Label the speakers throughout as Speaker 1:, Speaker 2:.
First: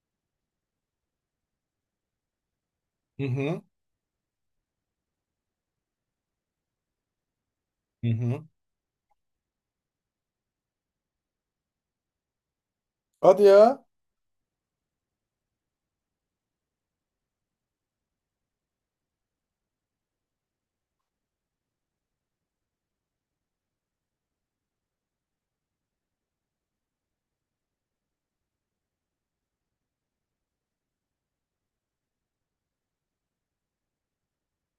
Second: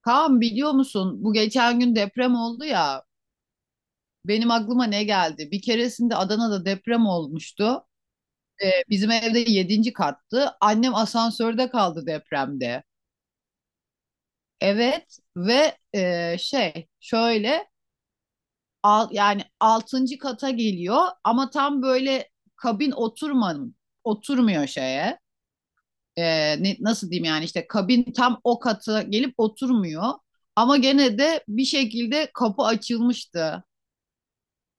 Speaker 1: Kaan, biliyor musun, bu geçen gün deprem oldu ya,
Speaker 2: Hı hı.
Speaker 1: benim aklıma ne geldi? Bir keresinde Adana'da deprem olmuştu.
Speaker 2: Hı hı.
Speaker 1: Bizim evde yedinci kattı. Annem asansörde kaldı depremde.
Speaker 2: Hadi ya.
Speaker 1: Evet ve şey şöyle al, yani 6. kata geliyor ama tam böyle kabin oturmanın oturmuyor şeye. Nasıl diyeyim yani işte kabin tam o kata gelip oturmuyor. Ama gene de bir şekilde kapı açılmıştı.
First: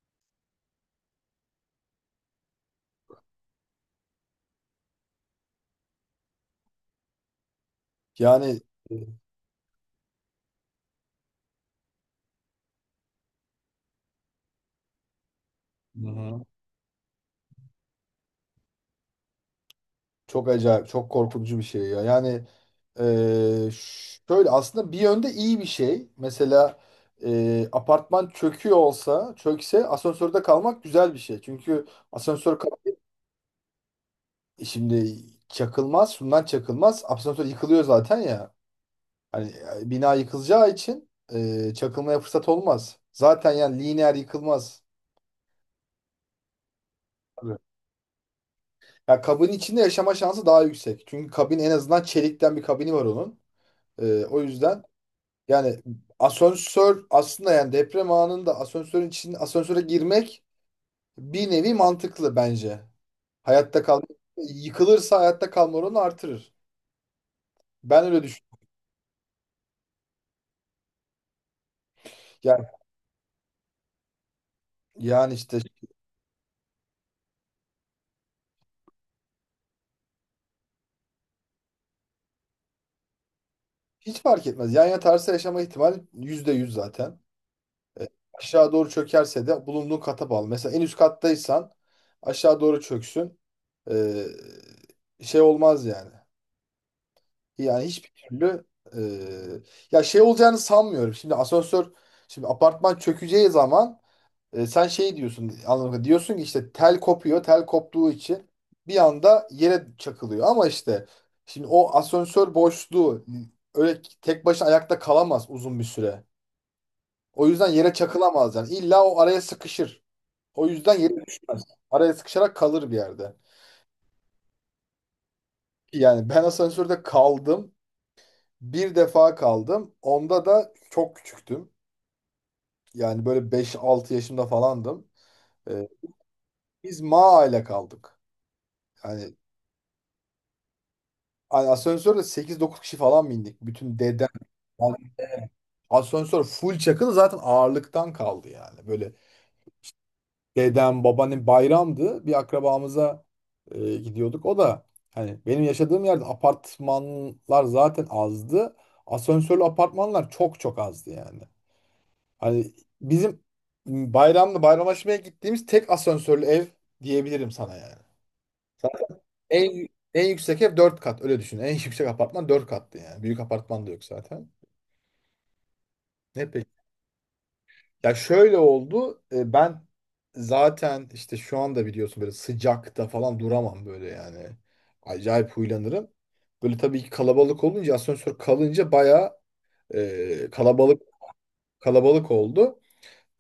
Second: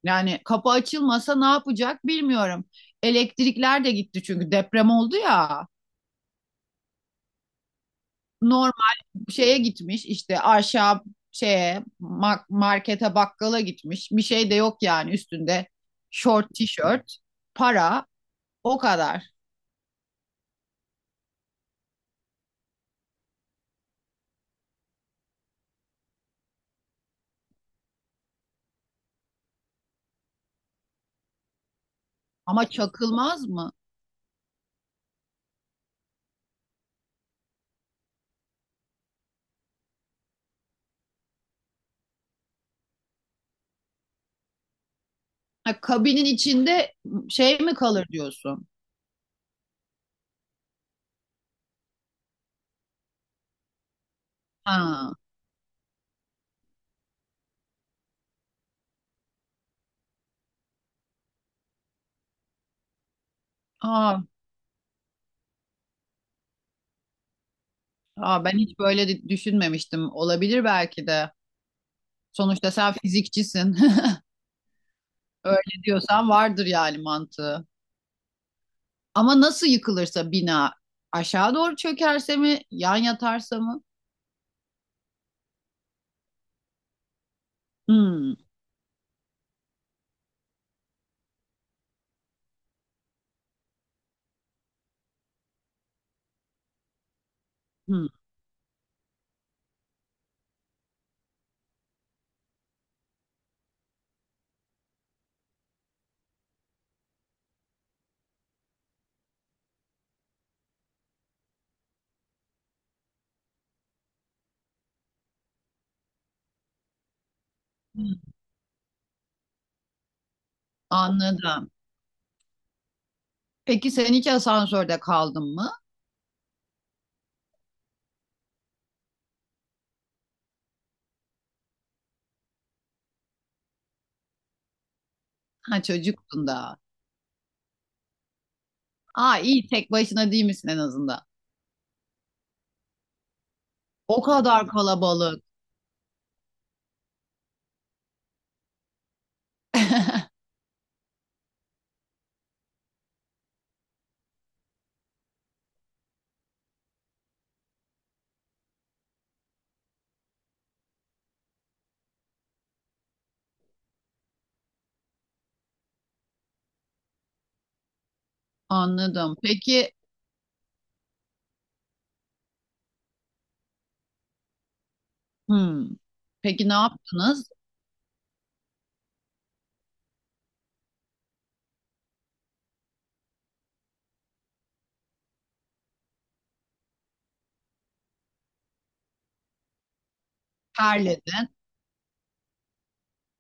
Speaker 1: Yani kapı açılmasa ne yapacak bilmiyorum. Elektrikler de gitti çünkü deprem oldu ya.
Speaker 2: Yani,
Speaker 1: Normal
Speaker 2: e,
Speaker 1: şeye gitmiş işte aşağı şeye markete bakkala gitmiş. Bir şey de yok yani üstünde.
Speaker 2: hı hı.
Speaker 1: Şort, tişört, para, o kadar.
Speaker 2: Çok acayip, çok korkutucu bir şey ya. Yani, şöyle aslında bir yönde iyi bir şey. Mesela, apartman çöküyor olsa, çökse asansörde kalmak güzel bir şey. Çünkü asansör
Speaker 1: Ama
Speaker 2: kal-
Speaker 1: çakılmaz mı?
Speaker 2: Şimdi çakılmaz, şundan çakılmaz. Asansör yıkılıyor zaten ya. Hani, bina yıkılacağı için, çakılmaya fırsat olmaz. Zaten yani lineer yıkılmaz.
Speaker 1: Ha, kabinin içinde şey mi kalır diyorsun?
Speaker 2: Ya kabin içinde yaşama şansı daha yüksek. Çünkü kabin en azından çelikten bir kabini var onun. O yüzden
Speaker 1: Ha.
Speaker 2: yani asansör aslında, yani deprem anında asansörün içinde asansöre girmek bir nevi mantıklı bence. Hayatta kal
Speaker 1: Aa,
Speaker 2: Yıkılırsa hayatta kalma oranı artırır. Ben öyle
Speaker 1: aa, ben
Speaker 2: düşünüyorum.
Speaker 1: hiç böyle düşünmemiştim. Olabilir belki de.
Speaker 2: Yani,
Speaker 1: Sonuçta sen fizikçisin.
Speaker 2: yani, işte
Speaker 1: Öyle diyorsan vardır yani mantığı. Ama nasıl yıkılırsa bina, aşağı doğru çökerse mi, yan yatarsa mı?
Speaker 2: hiç fark etmez. Yan yatarsa yaşama ihtimali %100 zaten. E,
Speaker 1: Hmm,
Speaker 2: Aşağı doğru çökerse de bulunduğun kata bağlı. Mesela en üst kattaysan aşağı doğru çöksün. E, Şey olmaz yani. Yani
Speaker 1: hmm,
Speaker 2: hiçbir türlü, e, ya şey olacağını sanmıyorum. Şimdi asansör, şimdi apartman çökeceği zaman, sen şey diyorsun anlamında diyorsun ki işte tel kopuyor. Tel koptuğu için bir anda yere çakılıyor, ama işte şimdi o asansör boşluğu öyle tek başına ayakta kalamaz uzun bir süre. O yüzden yere
Speaker 1: hmm.
Speaker 2: çakılamaz yani. İlla o araya sıkışır. O yüzden yeri
Speaker 1: Anladım.
Speaker 2: araya sıkışarak kalır bir yerde.
Speaker 1: Peki sen hiç asansörde kaldın mı?
Speaker 2: Yani ben asansörde kaldım. Bir defa kaldım. Onda da çok küçüktüm. Yani böyle beş altı yaşımda falandım.
Speaker 1: Ha,
Speaker 2: Ee,
Speaker 1: çocuktun da.
Speaker 2: Biz Maa ile kaldık. Yani,
Speaker 1: Aa, iyi tek başına değil misin en azından?
Speaker 2: hani asansörde sekiz dokuz kişi falan bindik. Bütün
Speaker 1: O
Speaker 2: dedem.
Speaker 1: kadar
Speaker 2: Yani
Speaker 1: kalabalık.
Speaker 2: asansör full çakılı zaten, ağırlıktan kaldı yani. Böyle dedem, babaannem, bayramdı. Bir akrabamıza gidiyorduk. O da, hani benim yaşadığım yerde apartmanlar zaten azdı. Asansörlü apartmanlar çok çok azdı yani. Hani bizim bayramda bayramlaşmaya gittiğimiz tek asansörlü ev diyebilirim sana yani.
Speaker 1: Anladım.
Speaker 2: En,
Speaker 1: Peki.
Speaker 2: en yüksek ev 4 kat, öyle düşün. En yüksek apartman dört kattı yani. Büyük apartman da yok zaten.
Speaker 1: Hmm.
Speaker 2: Ne
Speaker 1: Peki ne
Speaker 2: peki?
Speaker 1: yaptınız?
Speaker 2: Ya şöyle oldu. Ben zaten işte şu anda biliyorsun böyle sıcakta falan duramam böyle yani. Acayip huylanırım. Böyle tabii ki kalabalık olunca, asansör kalınca bayağı, e, kalabalık
Speaker 1: Terledin.
Speaker 2: kalabalık oldu.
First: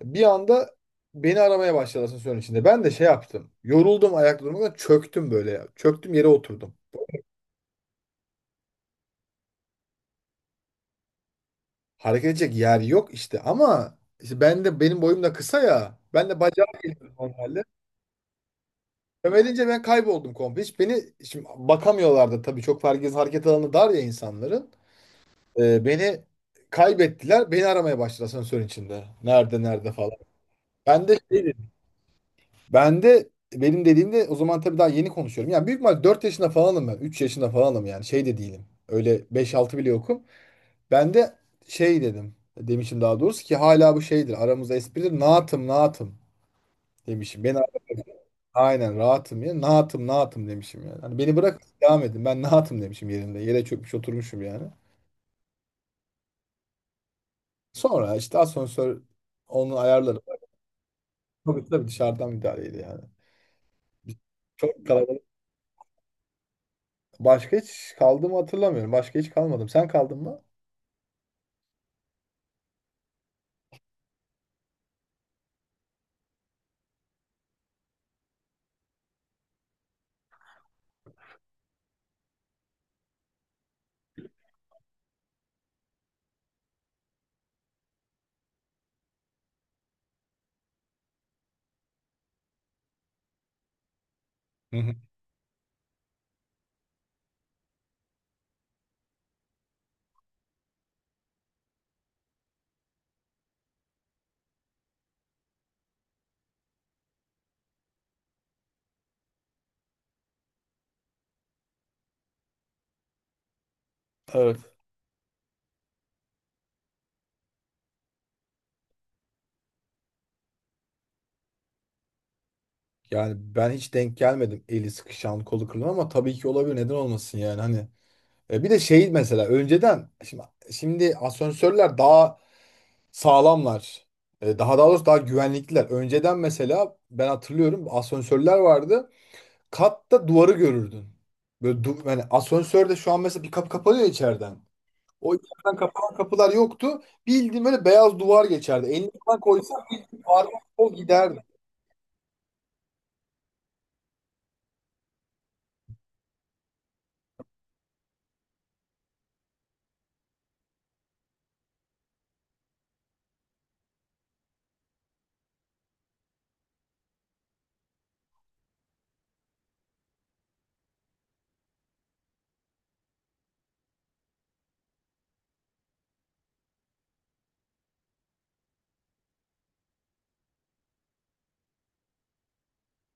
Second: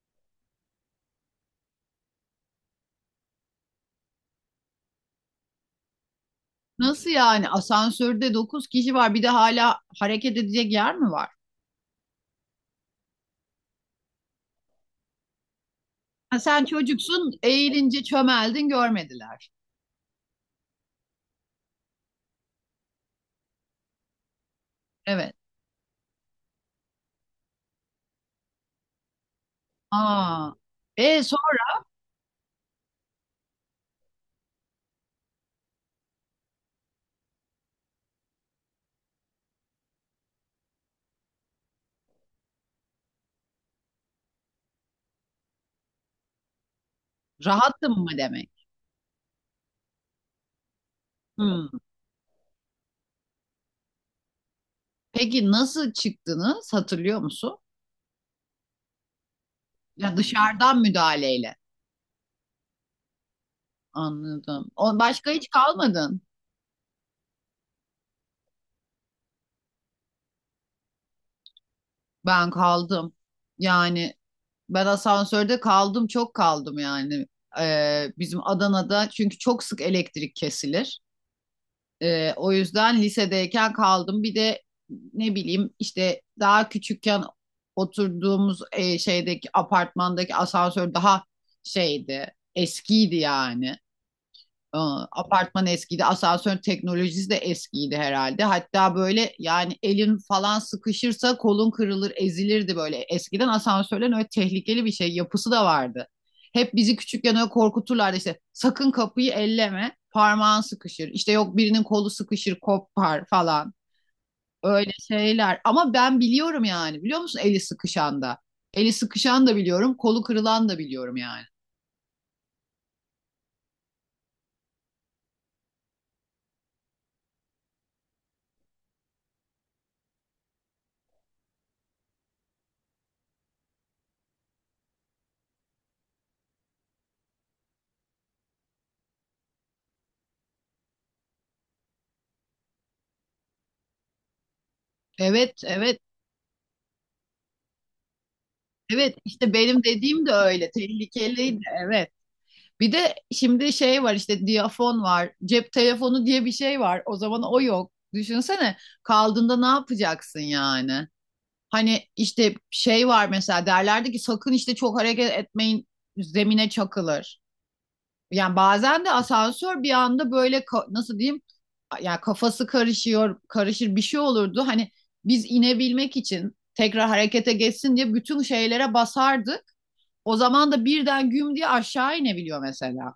Speaker 2: Bir anda beni aramaya başladı asansörün içinde. Ben de şey yaptım. Yoruldum ayakta durmaktan, çöktüm böyle. Çöktüm, yere oturdum.
Speaker 1: Nasıl yani? Asansörde 9 kişi var. Bir de hala hareket edecek yer mi var?
Speaker 2: Hareket edecek yer yok işte, ama işte ben de, benim boyum da kısa ya. Ben de
Speaker 1: Ha,
Speaker 2: bacağı
Speaker 1: sen
Speaker 2: geliyor
Speaker 1: çocuksun,
Speaker 2: normalde.
Speaker 1: eğilince çömeldin, görmediler.
Speaker 2: Sömedince ben kayboldum komple. Hiç beni şimdi bakamıyorlardı tabii, çok herkes, hareket alanı dar ya insanların.
Speaker 1: Evet.
Speaker 2: Beni kaybettiler. Beni aramaya başladılar asansörün içinde. Nerede, nerede falan.
Speaker 1: Aa,
Speaker 2: Ben de şey
Speaker 1: sonra
Speaker 2: dedim. Ben de, benim dediğimde o zaman tabii daha yeni konuşuyorum. Yani büyük ihtimal 4 yaşında falanım ben. 3 yaşında falanım, yani şey de değilim. Öyle 5-6 bile yokum. Ben de şey dedim. Demişim daha doğrusu, ki hala bu şeydir. Aramızda espridir. Naatım, naatım demişim. Beni...
Speaker 1: rahattım mı demek?
Speaker 2: Aynen, rahatım ya. Nahatım, nahatım demişim yani. Hani beni bırak,
Speaker 1: Hmm.
Speaker 2: devam edin. Ben nahatım demişim yerinde. Yere çökmüş oturmuşum yani.
Speaker 1: Peki nasıl çıktınız, hatırlıyor musun?
Speaker 2: Sonra işte asansör, onu
Speaker 1: Ya,
Speaker 2: ayarladı.
Speaker 1: dışarıdan müdahaleyle.
Speaker 2: Tabii tabii dışarıdan müdahaleydi yani. Biz.
Speaker 1: Anladım.
Speaker 2: Çok
Speaker 1: O
Speaker 2: kalabalık.
Speaker 1: başka hiç kalmadın.
Speaker 2: Başka hiç kaldığımı hatırlamıyorum. Başka hiç kalmadım. Sen kaldın mı?
Speaker 1: Ben kaldım. Yani ben asansörde kaldım, çok kaldım yani. Bizim Adana'da çünkü çok sık elektrik kesilir. O yüzden lisedeyken kaldım. Bir de ne bileyim işte daha küçükken oturduğumuz şeydeki apartmandaki asansör daha şeydi, eskiydi yani.
Speaker 2: Hı
Speaker 1: Ee,
Speaker 2: hı.
Speaker 1: Apartman eskiydi. Asansör teknolojisi de eskiydi herhalde. Hatta böyle yani elin falan sıkışırsa kolun kırılır, ezilirdi böyle. Eskiden asansörlerin öyle tehlikeli bir şey yapısı da vardı. Hep bizi küçükken öyle korkuturlardı işte, sakın kapıyı elleme, parmağın sıkışır. İşte yok birinin kolu sıkışır, kopar falan.
Speaker 2: Evet.
Speaker 1: Öyle şeyler. Ama ben biliyorum yani. Biliyor musun eli sıkışan da? Eli sıkışan da biliyorum, kolu kırılan da biliyorum yani.
Speaker 2: Yani ben hiç denk gelmedim. Eli sıkışan, kolu kırılan, ama tabii ki olabilir. Neden olmasın yani, hani. Bir de şey, mesela önceden, şimdi asansörler daha sağlamlar. Daha doğrusu, daha güvenlikliler. Önceden mesela ben hatırlıyorum, asansörler vardı. Katta duvarı görürdün. Böyle yani asansörde şu an mesela bir kapı kapanıyor içeriden. O
Speaker 1: Evet,
Speaker 2: içeriden
Speaker 1: evet.
Speaker 2: kapanan kapılar yoktu. Bildiğin böyle beyaz duvar geçerdi. Elini
Speaker 1: Evet,
Speaker 2: falan
Speaker 1: işte
Speaker 2: koysan,
Speaker 1: benim
Speaker 2: bildiğin
Speaker 1: dediğim de
Speaker 2: parmak
Speaker 1: öyle
Speaker 2: o giderdi.
Speaker 1: tehlikeliydi, evet. Bir de şimdi şey var işte, diyafon var, cep telefonu diye bir şey var, o zaman o yok. Düşünsene, kaldığında ne yapacaksın yani? Hani işte şey var, mesela derlerdi ki sakın işte çok hareket etmeyin, zemine çakılır. Yani bazen de asansör bir anda böyle nasıl diyeyim, ya, kafası karışıyor, karışır, bir şey olurdu. Hani biz inebilmek için tekrar harekete geçsin diye bütün şeylere basardık. O zaman da birden güm diye aşağı inebiliyor mesela.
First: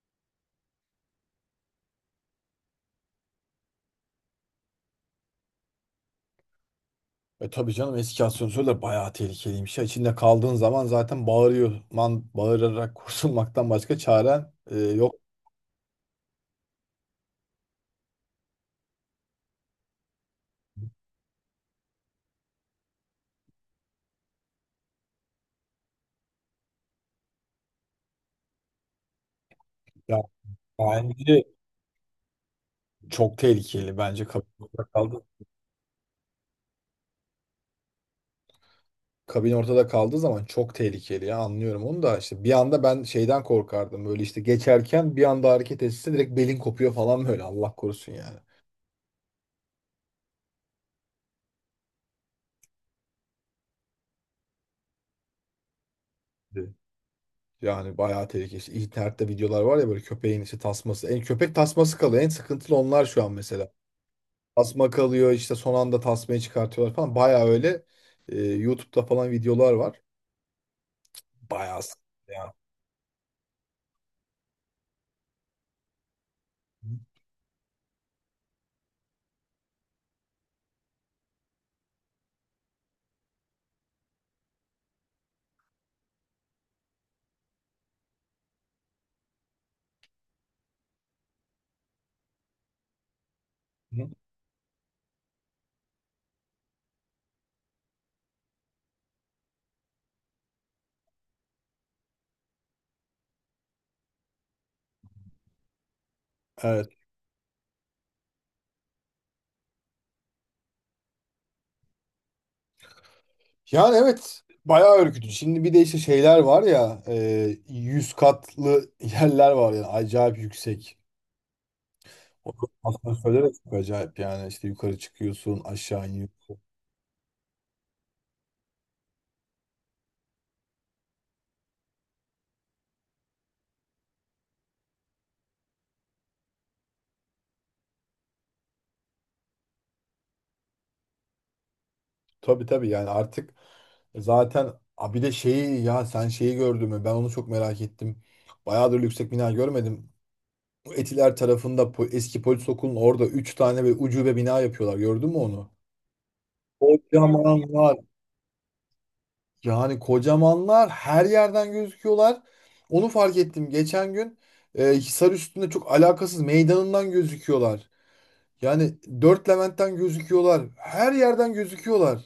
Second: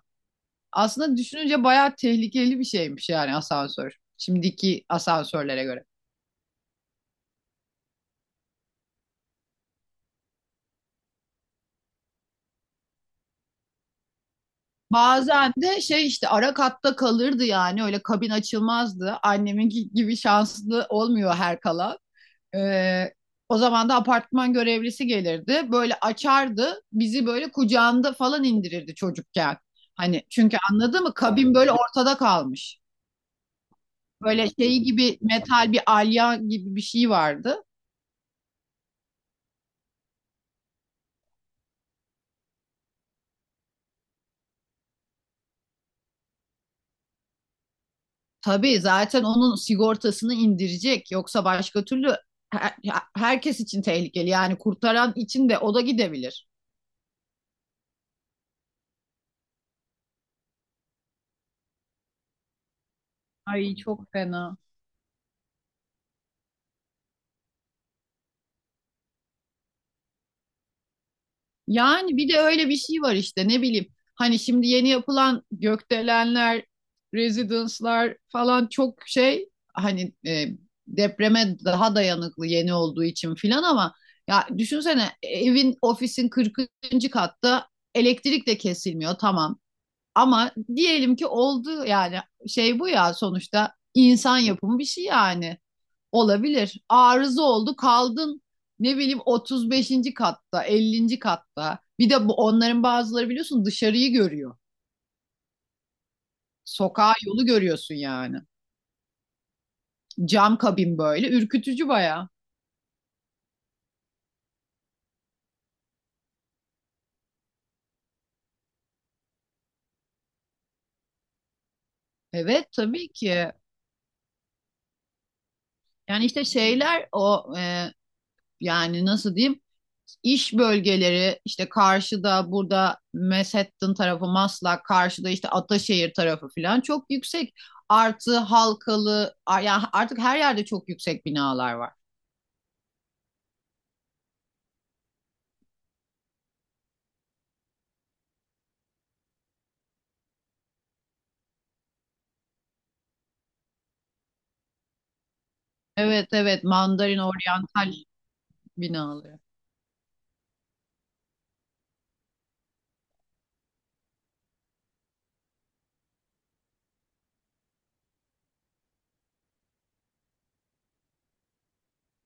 Speaker 1: Aslında düşününce bayağı tehlikeli bir şeymiş yani asansör. Şimdiki asansörlere göre.
Speaker 2: Tabii canım, eski asansörler bayağı tehlikeliymiş ya. İçinde kaldığın zaman zaten bağırıyor. Man, bağırarak kurtulmaktan başka çaren yok.
Speaker 1: Bazen de şey, işte ara katta kalırdı yani, öyle kabin açılmazdı. Anneminki gibi şanslı olmuyor her kalan. Ee, O zaman da apartman görevlisi gelirdi. Böyle açardı. Bizi böyle kucağında falan indirirdi çocukken.
Speaker 2: Ya,
Speaker 1: Hani, çünkü, anladın mı?
Speaker 2: bence
Speaker 1: Kabin böyle ortada kalmış.
Speaker 2: çok tehlikeli. Bence
Speaker 1: Böyle şeyi gibi metal bir alyan gibi bir şey vardı.
Speaker 2: kabin ortada kaldığı zaman çok tehlikeli ya. Anlıyorum onu da, işte bir anda, ben şeyden korkardım, böyle işte geçerken bir anda hareket etse direkt belin kopuyor falan böyle, Allah korusun yani.
Speaker 1: Tabii zaten onun sigortasını indirecek. Yoksa başka türlü her- herkes için tehlikeli. Yani kurtaran için de, o da gidebilir.
Speaker 2: Evet. Yani bayağı tehlikeli. İşte internette videolar var ya, böyle köpeğin işte tasması. En köpek tasması kalıyor. En sıkıntılı onlar şu an mesela.
Speaker 1: Ay, çok fena.
Speaker 2: Tasma kalıyor, işte son anda tasmayı çıkartıyorlar falan. Bayağı öyle, YouTube'da falan videolar var. Bayağı
Speaker 1: Yani
Speaker 2: sıkıntı
Speaker 1: bir de
Speaker 2: ya.
Speaker 1: öyle bir şey var işte, ne bileyim. Hani şimdi yeni yapılan gökdelenler, residence'lar falan çok şey, hani depreme daha dayanıklı yeni olduğu için filan, ama ya düşünsene, evin ofisin 40. katta, elektrik de kesilmiyor, tamam. Ama diyelim ki oldu yani, şey bu ya, sonuçta
Speaker 2: Hı.
Speaker 1: insan yapımı bir şey yani. Olabilir. Arıza oldu, kaldın ne bileyim 35. katta, 50. katta. Bir de bu onların bazıları, biliyorsun, dışarıyı görüyor.
Speaker 2: Evet.
Speaker 1: Sokağa, yolu görüyorsun yani. Cam kabin böyle ürkütücü bayağı.
Speaker 2: Yani evet, bayağı ürkütücü. Şimdi bir de işte şeyler var ya, 100 katlı yerler var yani, acayip yüksek. O
Speaker 1: Evet, tabii
Speaker 2: asansörler de
Speaker 1: ki.
Speaker 2: çok acayip yani, işte yukarı çıkıyorsun, aşağı
Speaker 1: Yani işte
Speaker 2: iniyorsun.
Speaker 1: şeyler o yani nasıl diyeyim? İş bölgeleri işte, karşıda burada Manhattan tarafı, Maslak karşıda işte Ataşehir tarafı falan çok yüksek. Artı Halkalı, yani artık her yerde çok yüksek binalar var.
Speaker 2: Tabii tabii yani artık, zaten bir de şeyi, ya sen şeyi gördün mü, ben onu çok merak ettim. Bayağıdır yüksek bina görmedim. Bu Etiler tarafında eski polis okulunun orada 3 tane ve ucube bina yapıyorlar, gördün mü onu?
Speaker 1: Evet, evet, Mandarin
Speaker 2: Kocaman
Speaker 1: Oryantal
Speaker 2: var.
Speaker 1: binaları.
Speaker 2: Yani kocamanlar, her yerden gözüküyorlar. Onu fark ettim. Geçen gün, Hisar üstünde çok alakasız meydanından gözüküyorlar. Yani Dört Levent'ten gözüküyorlar. Her yerden gözüküyorlar.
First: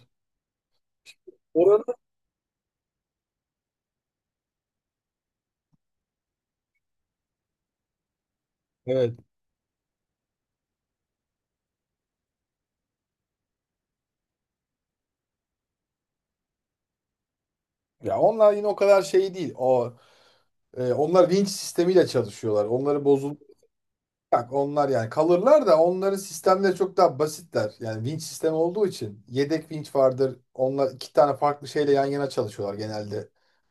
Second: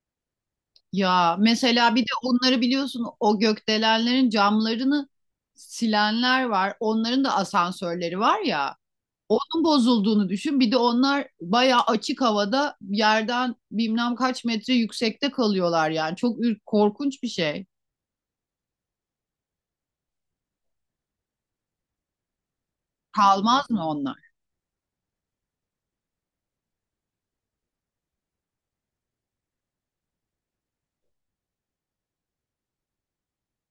Speaker 1: Ya
Speaker 2: Orada.
Speaker 1: mesela bir de onları biliyorsun, o gökdelenlerin camlarını silenler var. Onların da asansörleri var ya.
Speaker 2: Evet.
Speaker 1: Onun bozulduğunu düşün. Bir de onlar bayağı açık havada, yerden bilmem kaç metre yüksekte kalıyorlar yani. Çok korkunç bir şey.
Speaker 2: Ya onlar yine o kadar şey değil. Onlar vinç sistemiyle çalışıyorlar. Onları bozul
Speaker 1: Kalmaz mı onlar?
Speaker 2: Bak onlar, yani kalırlar da, onların sistemleri çok daha basitler. Yani vinç sistemi olduğu için yedek vinç vardır. Onlar iki tane farklı şeyle yan yana çalışıyorlar genelde.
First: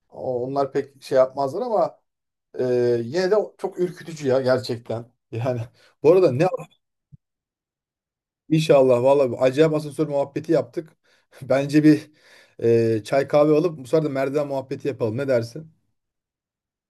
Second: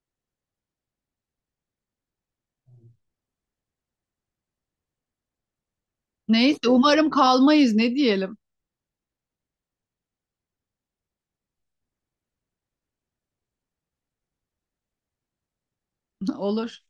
Speaker 2: Onlar pek şey yapmazlar, ama yine de çok ürkütücü ya gerçekten. Yani bu arada
Speaker 1: Neyse, umarım kalmayız, ne diyelim.
Speaker 2: inşallah vallahi, bir acayip asansör muhabbeti yaptık. Bence bir, çay kahve alıp bu sefer de merdiven muhabbeti yapalım. Ne dersin?
Speaker 1: Olur.